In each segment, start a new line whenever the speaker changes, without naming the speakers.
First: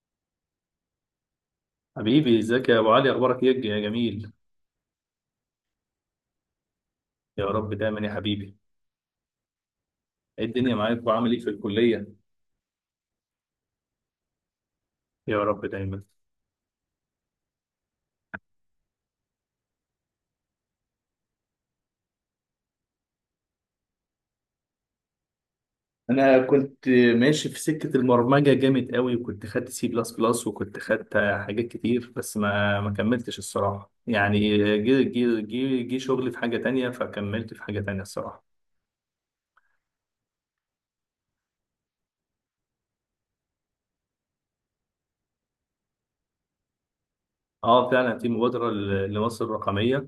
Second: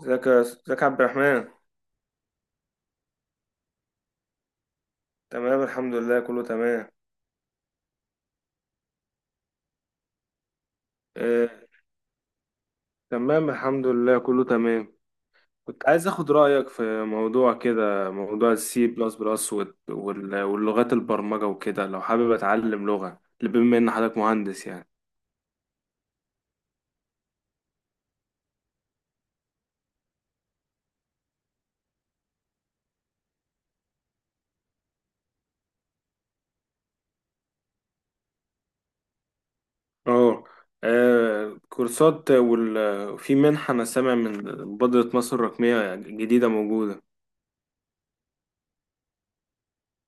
ازيك يا عبد الرحمن.
حبيبي، ازيك يا ابو علي؟ اخبارك ايه يا جميل؟
تمام، الحمد لله كله تمام.
يا رب دايما يا حبيبي. ايه الدنيا معاك وعامل ايه
آه،
في الكليه؟
تمام، الحمد لله كله تمام.
يا رب
كنت
دايما.
عايز اخد رأيك في موضوع كده، موضوع السي بلس بلس واللغات البرمجة وكده، لو حابب اتعلم لغة بما ان حضرتك مهندس يعني.
انا كنت ماشي في سكه البرمجه جامد قوي، وكنت خدت سي بلس بلس وكنت خدت حاجات كتير، بس ما كملتش الصراحه يعني. جه شغلي في حاجه تانية، فكملت في حاجه تانية الصراحه.
اه. كورسات في منحة انا سامع من مبادرة مصر الرقمية جديدة موجودة.
اه فعلا في مبادره لمصر الرقميه.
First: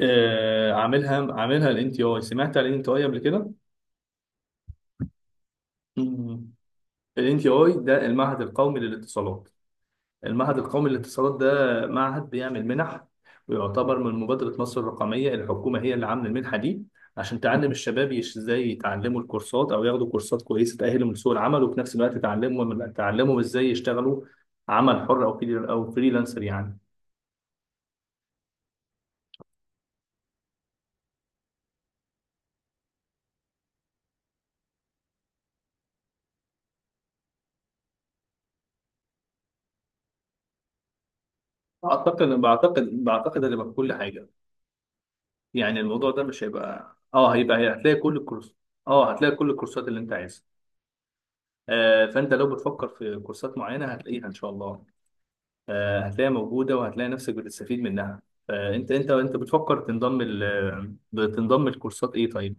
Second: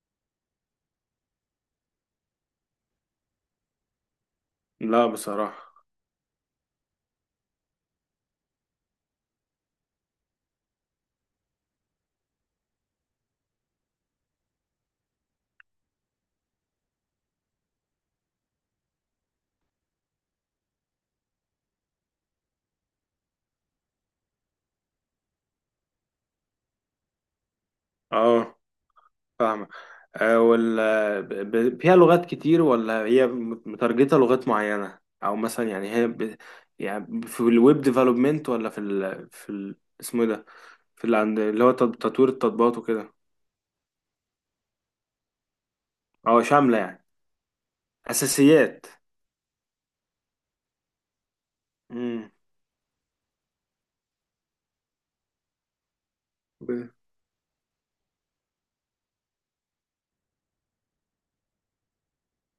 آه عاملها عاملها الان تي اي. سمعت عن الان تي اي قبل كده؟
لا بصراحة.
الان تي اي ده المعهد القومي للاتصالات. المعهد القومي للاتصالات ده معهد بيعمل منح، ويعتبر من مبادرة مصر الرقمية. الحكومة هي اللي عاملة المنحة دي عشان تعلم الشباب ازاي يتعلموا الكورسات، او ياخدوا كورسات كويسة تأهلهم لسوق العمل، وفي نفس الوقت تعلمهم ازاي يشتغلوا عمل حر، او او فريلانسر يعني.
اه، فاهمة. آه، وال فيها لغات كتير ولا هي متارجتة لغات معينة، أو مثلا يعني يعني في الويب ديفلوبمنت، ولا اسمه إيه ده؟ اللي هو
اعتقد
تطوير التطبيقات
بعتقد
وكده.
بعتقد هتبقى كل حاجة. يعني الموضوع ده
أو
مش
شاملة
هيبقى،
يعني،
هيبقى هتلاقي كل الكورس.
أساسيات.
اه، هتلاقي كل الكورسات اللي انت عايزها.
مم.
فانت لو بتفكر في كورسات معينة هتلاقيها ان شاء الله. هتلاقيها موجودة،
ب-
وهتلاقي نفسك بتستفيد منها. انت بتفكر تنضم تنضم لكورسات ايه طيب؟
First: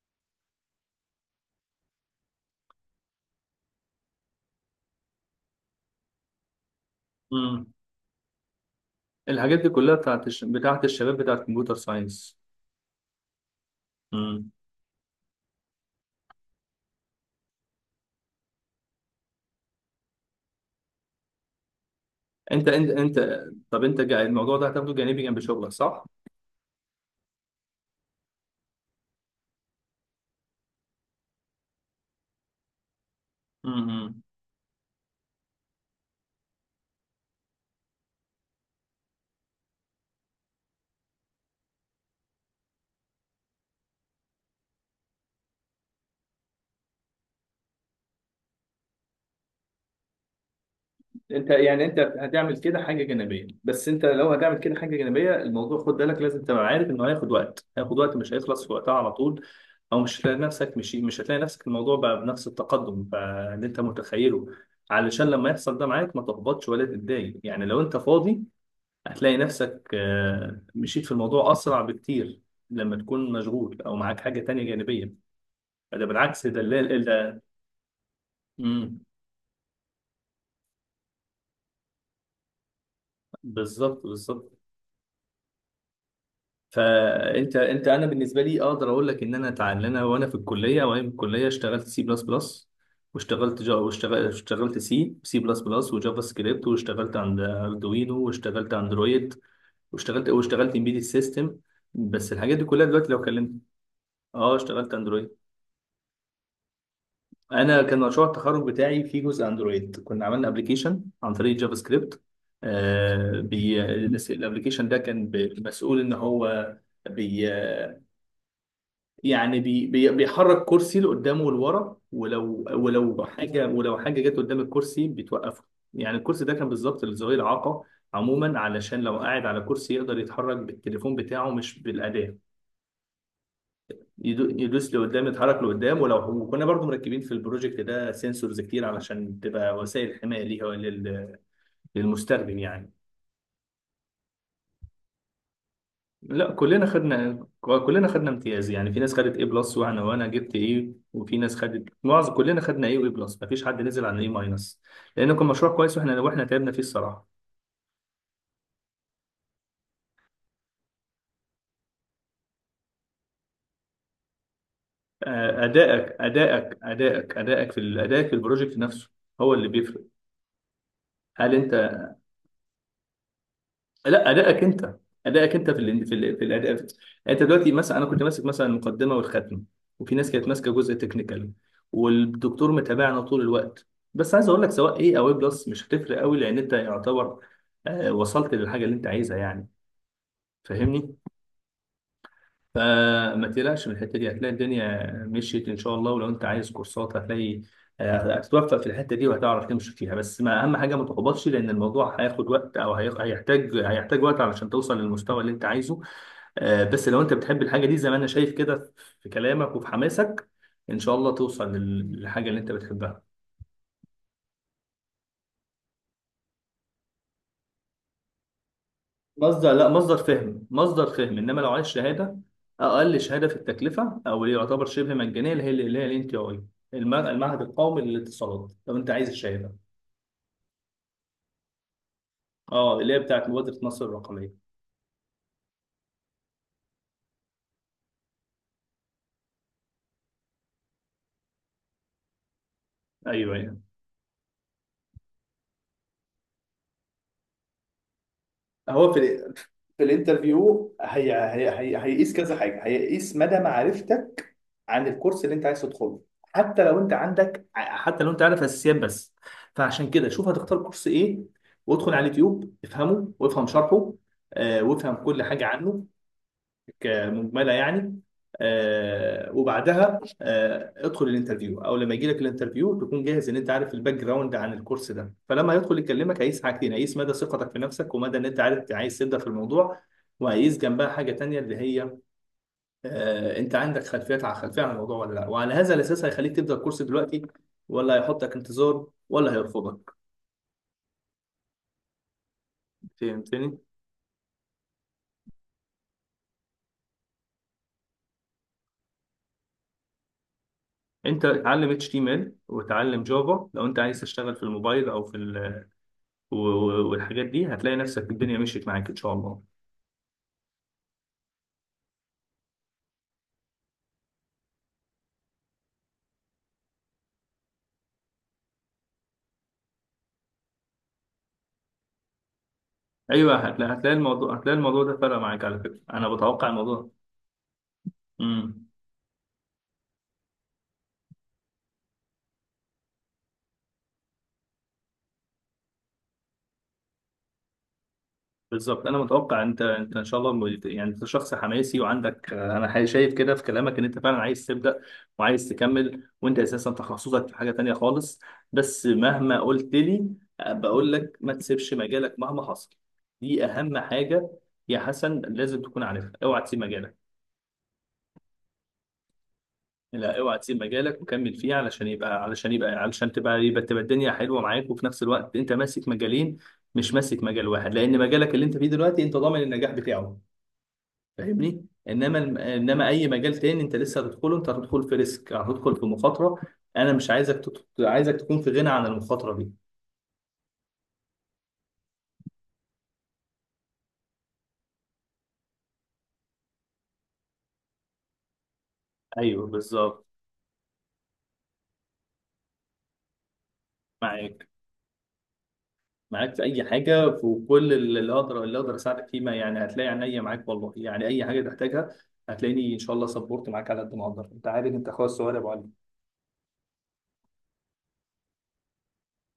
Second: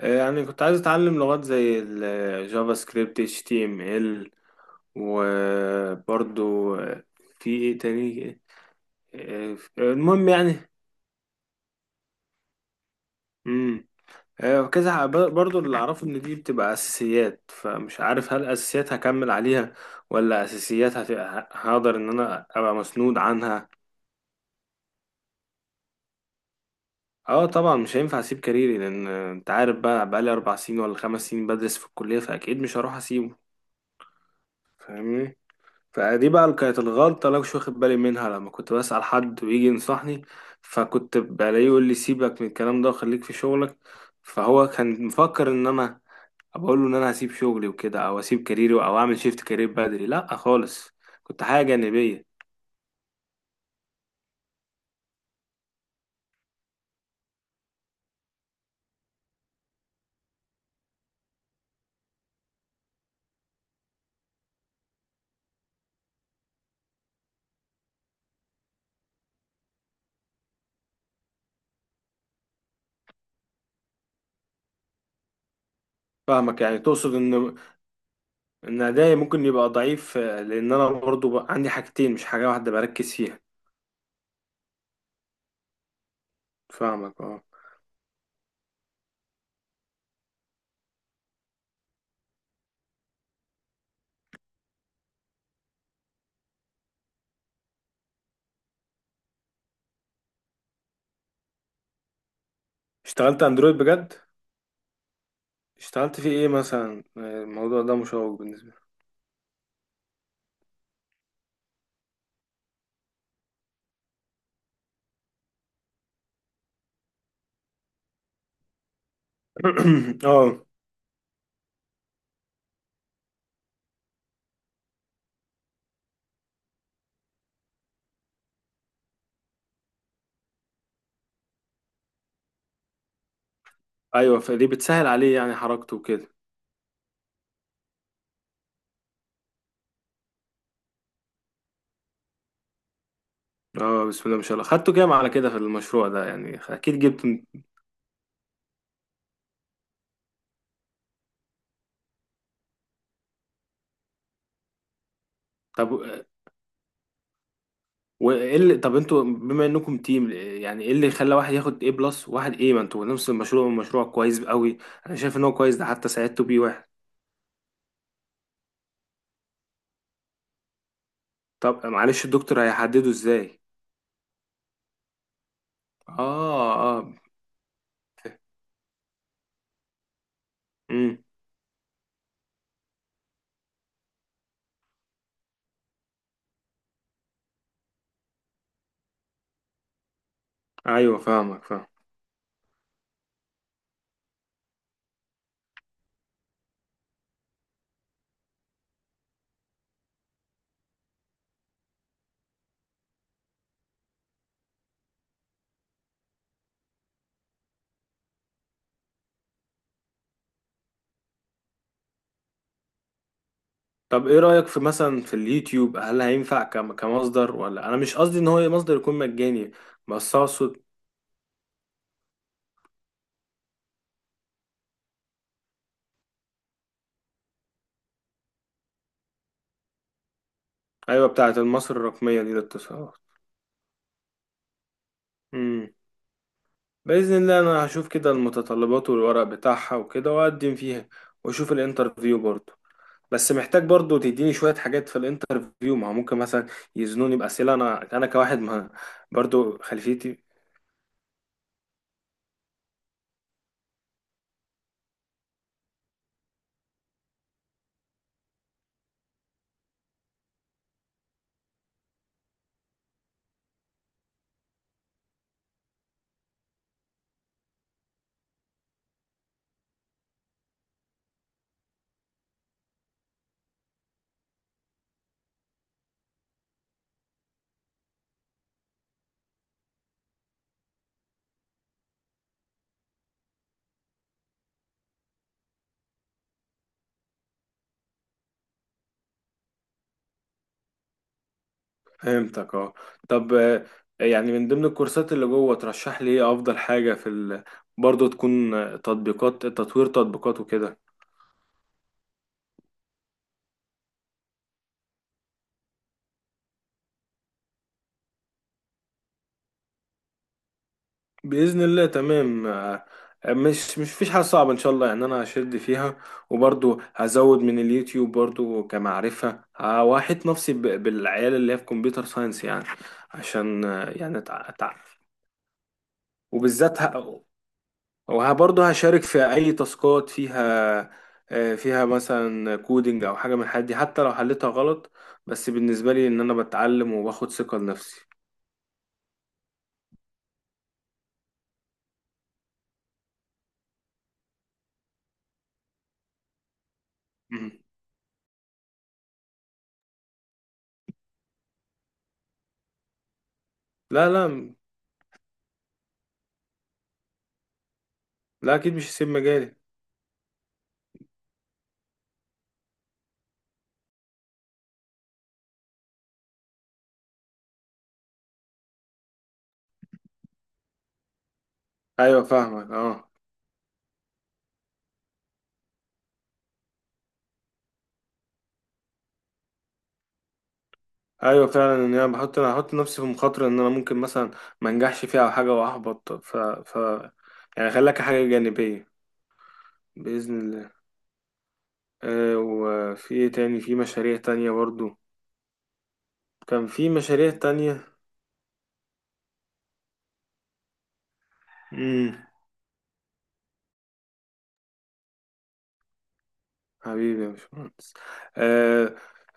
يعني كنت عايز أتعلم لغات زي الجافا سكريبت، HTML، وبرضو في
مم.
إيه تاني؟ آه،
الحاجات دي كلها
المهم يعني.
بتاعت الشباب، بتاعت كمبيوتر ساينس.
وكذا برضو اللي اعرفه ان دي بتبقى اساسيات، فمش عارف هل اساسيات هكمل عليها، ولا اساسيات هقدر ان انا
انت
ابقى
انت
مسنود
انت
عنها.
طب الموضوع ده هتاخده جانبي جنب شغلك صح؟
اه طبعا، مش هينفع اسيب كاريري، لان انت عارف بقى، بقالي 4 سنين ولا 5 سنين بدرس في الكلية، فاكيد مش هروح اسيبه.
مم.
فاهمني. فدي بقى اللي كانت الغلطة اللي أنا مش واخد بالي منها، لما كنت بسأل حد ويجي ينصحني، فكنت بلاقيه يقول لي سيبك من الكلام ده وخليك في شغلك. فهو كان مفكر ان انا بقول له ان انا هسيب شغلي وكده، او هسيب كاريري، او اعمل شيفت كارير بدري. لا خالص، كنت
انت
حاجه
يعني انت
جانبيه.
هتعمل كده حاجه جانبيه، بس انت لو هتعمل كده حاجه جانبيه، الموضوع خد بالك، لازم تبقى عارف انه هياخد وقت، هياخد وقت، مش هيخلص في وقتها على طول. او مش هتلاقي نفسك، مش هتلاقي نفسك الموضوع بقى بنفس التقدم بقى اللي انت متخيله. علشان لما يحصل ده معاك ما تحبطش ولا تتضايق. يعني لو انت فاضي هتلاقي نفسك مشيت في الموضوع اسرع بكتير. لما تكون مشغول او معاك حاجه تانية جانبيه، ده بالعكس، ده
فاهمك، يعني
اللي
تقصد
ده.
ان
مم.
ادائي ممكن يبقى ضعيف، لان انا برضو بقى عندي حاجتين مش حاجه واحده بركز فيها.
بالظبط، بالظبط.
فاهمك اه.
فانت انا بالنسبه لي اقدر اقول لك ان انا اتعلم، انا وانا في الكليه، وانا في الكليه اشتغلت سي بلس بلس، واشتغلت سي بلس بلس وجافا سكريبت، واشتغلت عند اردوينو، واشتغلت اندرويد، واشتغلت امبيدد سيستم. بس الحاجات دي كلها دلوقتي لو
اشتغلت
كلمت.
اندرويد بجد؟
اه، اشتغلت اندرويد.
اشتغلت في ايه مثلا؟
انا
الموضوع ده
كان مشروع
مشوق
التخرج
بالنسبه
بتاعي فيه جزء اندرويد، كنا عملنا ابلكيشن عن طريق جافا سكريبت. آه بي الابلكيشن ده كان مسؤول ان هو بي... يعني
لي.
بي بيحرك
اه.
كرسي لقدام ولورا، ولو حاجه جت قدام الكرسي بتوقفه. يعني الكرسي ده كان بالظبط لذوي الاعاقه عموما، علشان لو قاعد على كرسي يقدر يتحرك بالتليفون بتاعه مش بالاداه.
ايوه، فدي
يدوس
بتسهل
لقدام،
عليه يعني
يتحرك
حركته
لقدام،
وكده.
وكنا برضو مركبين في البروجكت ده سنسورز كتير علشان تبقى وسائل حمايه ليها للمستخدم يعني.
اه، بسم الله ما شاء الله، خدته كام على كده في المشروع ده
لا،
يعني؟
كلنا
اكيد جبت.
خدنا كلنا خدنا امتياز. يعني في ناس خدت ايه بلس، وانا جبت ايه، وفي ناس خدت معظم، كلنا خدنا ايه وايه بلس، مفيش حد نزل عن ايه ماينس، لان كان مشروع
طب،
كويس واحنا تعبنا فيه الصراحه.
وايه اللي طب انتوا بما انكم تيم، يعني ايه اللي خلى واحد ياخد A+ وواحد A؟ ما انتوا نفس المشروع، مشروع كويس قوي، انا شايف ان هو
آه،
كويس ده، حتى
ادائك
ساعدته بيه
ادائك
واحد.
ادائك ادائك في ال- ادائك في البروجكت نفسه هو اللي بيفرق. هل
طب
انت
معلش، الدكتور هيحدده ازاي؟
لا، ادائك انت في
اه.
الاداء يعني.
اه.
انت دلوقتي مثلا، انا كنت ماسك مثلا المقدمه والختم، وفي ناس كانت ماسكه جزء
امم.
تكنيكال، والدكتور متابعنا طول الوقت. بس عايز اقول لك سواء ايه او ايه بلس مش هتفرق قوي، لان انت يعتبر وصلت للحاجه اللي انت عايزها يعني، فاهمني؟
ايوه فاهمك، فاهم.
فما تقلقش من الحته دي، هتلاقي الدنيا مشيت ان شاء الله، ولو انت عايز كورسات هتلاقي. هتتوفق في الحته دي وهتعرف تمشي فيها. بس ما اهم حاجه ما تحبطش، لان الموضوع هياخد وقت، او هيحتاج وقت علشان توصل للمستوى اللي انت عايزه. بس لو انت بتحب الحاجه دي زي ما انا شايف كده في كلامك وفي حماسك، ان شاء الله توصل للحاجه اللي انت بتحبها.
طب ايه رأيك في مثلا في اليوتيوب، هل هينفع كمصدر؟ ولا انا مش قصدي ان هو مصدر يكون مجاني،
مصدر، لا، مصدر
بس
فهم،
اقصد.
مصدر فهم، انما لو عايز شهاده، اقل شهاده في التكلفه او اللي يعتبر شبه مجانيه، اللي هي اللي هي الان تي اي، المعهد القومي للاتصالات، لو انت عايز الشهاده.
ايوه، بتاعه مصر الرقمية دي
اه، اللي
للاتصالات.
هي بتاعت مبادره مصر الرقميه.
امم. بإذن الله انا هشوف كده المتطلبات والورق بتاعها وكده، واقدم فيها، واشوف الانترفيو برضه. بس
ايوه، ايوه.
محتاج برضو تديني شوية حاجات في الانترفيو، ما هو ممكن مثلا يزنوني بأسئلة أنا كواحد ما،
هو في
برضو،
في
خلفيتي.
الانترفيو هي هي هي هيقيس كذا حاجه، هيقيس مدى معرفتك عن الكورس اللي انت عايز تدخله. حتى لو انت عارف اساسيات بس، فعشان كده شوف هتختار كورس ايه، وادخل على اليوتيوب افهمه وافهم شرحه، وافهم كل حاجه عنه، مجمله يعني. وبعدها ادخل الانترفيو، او لما يجي لك الانترفيو تكون جاهز ان انت عارف الباك جراوند عن الكورس ده، فلما يدخل يكلمك هيقيس حاجتين: هيقيس مدى ثقتك في نفسك، ومدى ان انت عارف أنت عايز تبدا في الموضوع. وهيقيس جنبها حاجه تانية اللي هي انت عندك خلفيات، على خلفيه عن الموضوع ولا لا، وعلى هذا الاساس هيخليك تبدا الكورس دلوقتي، ولا هيحطك انتظار، ولا هيرفضك.
فهمتك اه. طب
فهمتني؟
يعني من ضمن الكورسات اللي جوه، ترشح لي إيه أفضل حاجة برضو تكون، تطوير تطبيقات وكده.
انت اتعلم اتش تي ام ال وتعلم جافا لو انت عايز تشتغل في الموبايل او في ال، والحاجات دي هتلاقي نفسك الدنيا مشيت معاك ان شاء الله.
بإذن الله، تمام. مش فيش حاجة صعبة إن شاء الله، يعني أنا هشد فيها، وبرضو هزود من اليوتيوب برضو كمعرفة، وأحيط نفسي بالعيال اللي هي في كمبيوتر ساينس يعني.
ايوه،
عشان
هتلاقي هتلاقي
يعني
الموضوع هتلاقي الموضوع ده
أتعرف،
فرق معاك على فكره، انا بتوقع الموضوع
وبالذات
ده.
وبرضو
امم.
هشارك في أي تاسكات فيها، فيها مثلا كودينج أو حاجة من الحاجات دي، حتى لو حلتها غلط، بس بالنسبة لي إن أنا بتعلم وباخد ثقة لنفسي.
بالظبط، انا متوقع انت ان شاء الله، يعني انت شخص حماسي، وعندك انا شايف كده في كلامك ان انت فعلا عايز تبدا، وعايز تكمل، وانت اساسا تخصصك في حاجه
مم.
تانيه خالص. بس مهما قلت لي، بقول لك ما تسيبش مجالك مهما حصل، دي اهم
لا،
حاجه
لا.
يا حسن، لازم تكون عارفها. اوعى تسيب مجالك.
لا أكيد مش هسيب مجالي.
لا، اوعى تسيب مجالك، وكمل فيه علشان تبقى الدنيا حلوه معاك، وفي نفس الوقت انت ماسك مجالين، مش ماسك مجال واحد، لان مجالك اللي انت فيه دلوقتي انت ضامن النجاح بتاعه، فاهمني؟
أيوة فاهمك
انما اي
أه.
مجال تاني انت لسه هتدخله، انت هتدخل في ريسك، هتدخل في مخاطره. انا مش عايزك عايزك تكون في غنى عن المخاطره دي.
ايوه فعلا، ان انا بحط انا هحط نفسي في مخاطره، ان انا ممكن مثلا ما انجحش فيها او حاجه واحبط، ف ف يعني خليك حاجه جانبيه.
ايوه بالظبط.
باذن الله. وفي ايه تاني، في مشاريع
معاك،
تانية برضو؟
معاك في اي
كان في
حاجه،
مشاريع
في كل
تانية.
اللي اقدر اساعدك فيه، ما يعني هتلاقي عينيا معاك والله، يعني اي حاجه تحتاجها
امم.
هتلاقيني ان شاء الله سبورت معاك على قد ما اقدر، انت عارف انت اخويا الصغير يا ابو علي.
حبيبي يا باشمهندس. آه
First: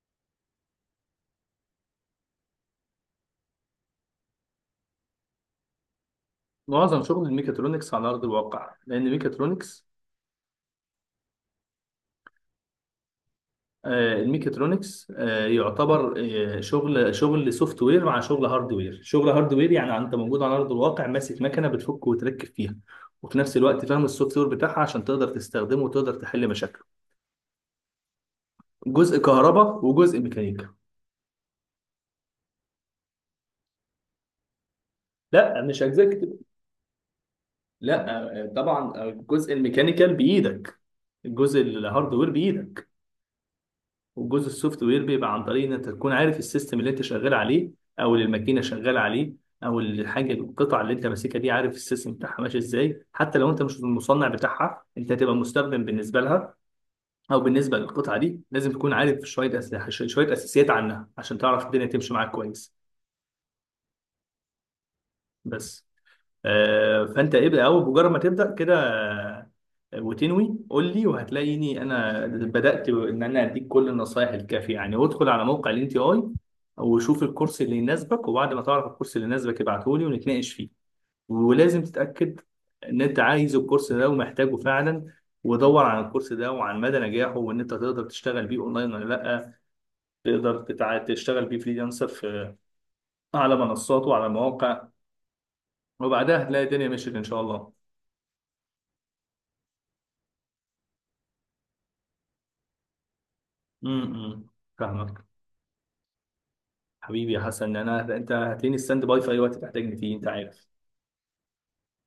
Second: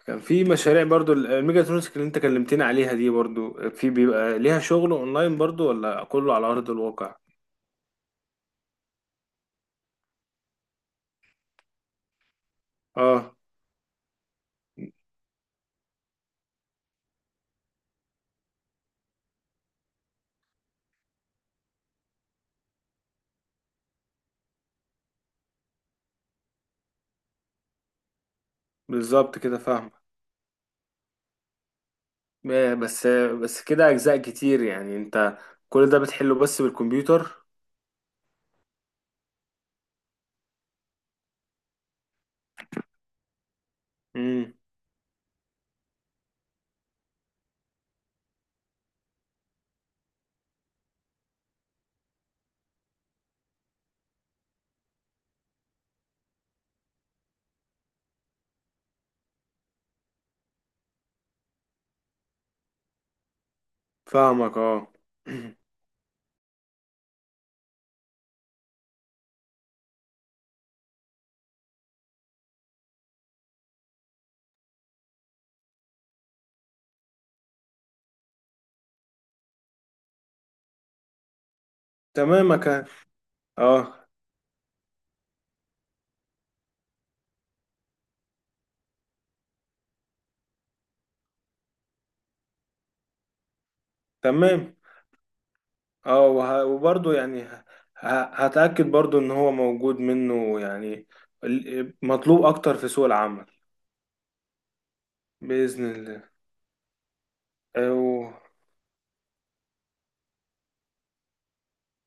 كان في مشاريع برضو الميجاترونكس اللي انت كلمتني عليها دي، برضو في بيبقى ليها شغل اونلاين برضو، ولا كله على ارض
معظم
الواقع؟
شغل الميكاترونكس على ارض الواقع، لان الميكاترونكس،
اه،
الميكاترونكس يعتبر شغل سوفت وير مع شغل هارد وير. شغل هارد وير يعني انت موجود على ارض الواقع ماسك مكنه بتفك وتركب فيها، وفي نفس الوقت فاهم السوفت وير بتاعها عشان تقدر تستخدمه وتقدر تحل مشاكله. جزء
بالظبط كده،
كهرباء
فاهم.
وجزء ميكانيكا.
بس بس كده اجزاء كتير، يعني انت
لا، مش
كل ده بتحله
اجزاء.
بس بالكمبيوتر؟
لا، طبعا الجزء الميكانيكال بايدك، الجزء الهاردوير بايدك، والجزء
امم.
السوفت وير بيبقى عن طريق ان انت تكون عارف السيستم اللي انت شغال عليه، او اللي الماكينه شغاله عليه، او الحاجه القطع اللي انت ماسكها دي، عارف السيستم بتاعها ماشي ازاي. حتى لو انت مش المصنع بتاعها، انت هتبقى مستخدم بالنسبه لها او بالنسبه للقطعه دي، لازم تكون عارف شويه شويه اساسيات عنها عشان تعرف الدنيا تمشي معاك كويس.
فاهمك اه.
بس فانت ابدا، اول مجرد ما تبدا كده وتنوي قول لي، وهتلاقيني انا بدات ان انا اديك كل النصائح الكافيه يعني. وادخل على موقع الان تي اي، وشوف الكورس اللي يناسبك، وبعد ما تعرف الكورس اللي يناسبك ابعته لي ونتناقش فيه، ولازم تتاكد
تمام
ان انت عايز الكورس
اه.
ده ومحتاجه فعلا، ودور عن الكورس ده وعن مدى نجاحه، وان انت تقدر تشتغل بيه اونلاين ولا لا، تقدر تشتغل بيه فريلانسر في، على منصات وعلى
تمام.
مواقع.
اه،
وبعدها هتلاقي الدنيا
وبرضه
مشيت ان شاء
يعني
الله.
هتأكد برضه ان هو موجود منه، يعني مطلوب اكتر في سوق العمل.
امم. فاهمك.
بإذن الله.
حبيبي يا حسن، انا انت
أيوه،
هتلاقيني ستاند باي في اي وقت تحتاجني فيه، انت عارف.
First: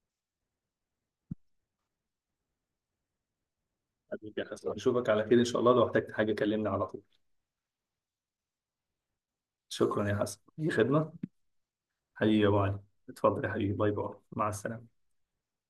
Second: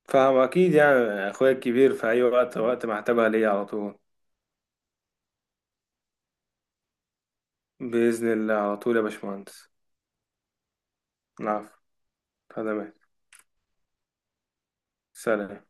فاهم اكيد يعني، اخويا الكبير، في اي وقت وقت ما احتاجها ليا على طول.
حبيبي يا حسن، اشوفك على خير ان شاء الله، لو احتجت حاجه كلمني على طول.
بإذن الله على طول يا باشمهندس.
شكرا يا حسن، اي خدمه.
نعم.
حبيبي يا ابو علي،
تمام.
اتفضل يا حبيبي، باي باي، مع السلامه.
سلام.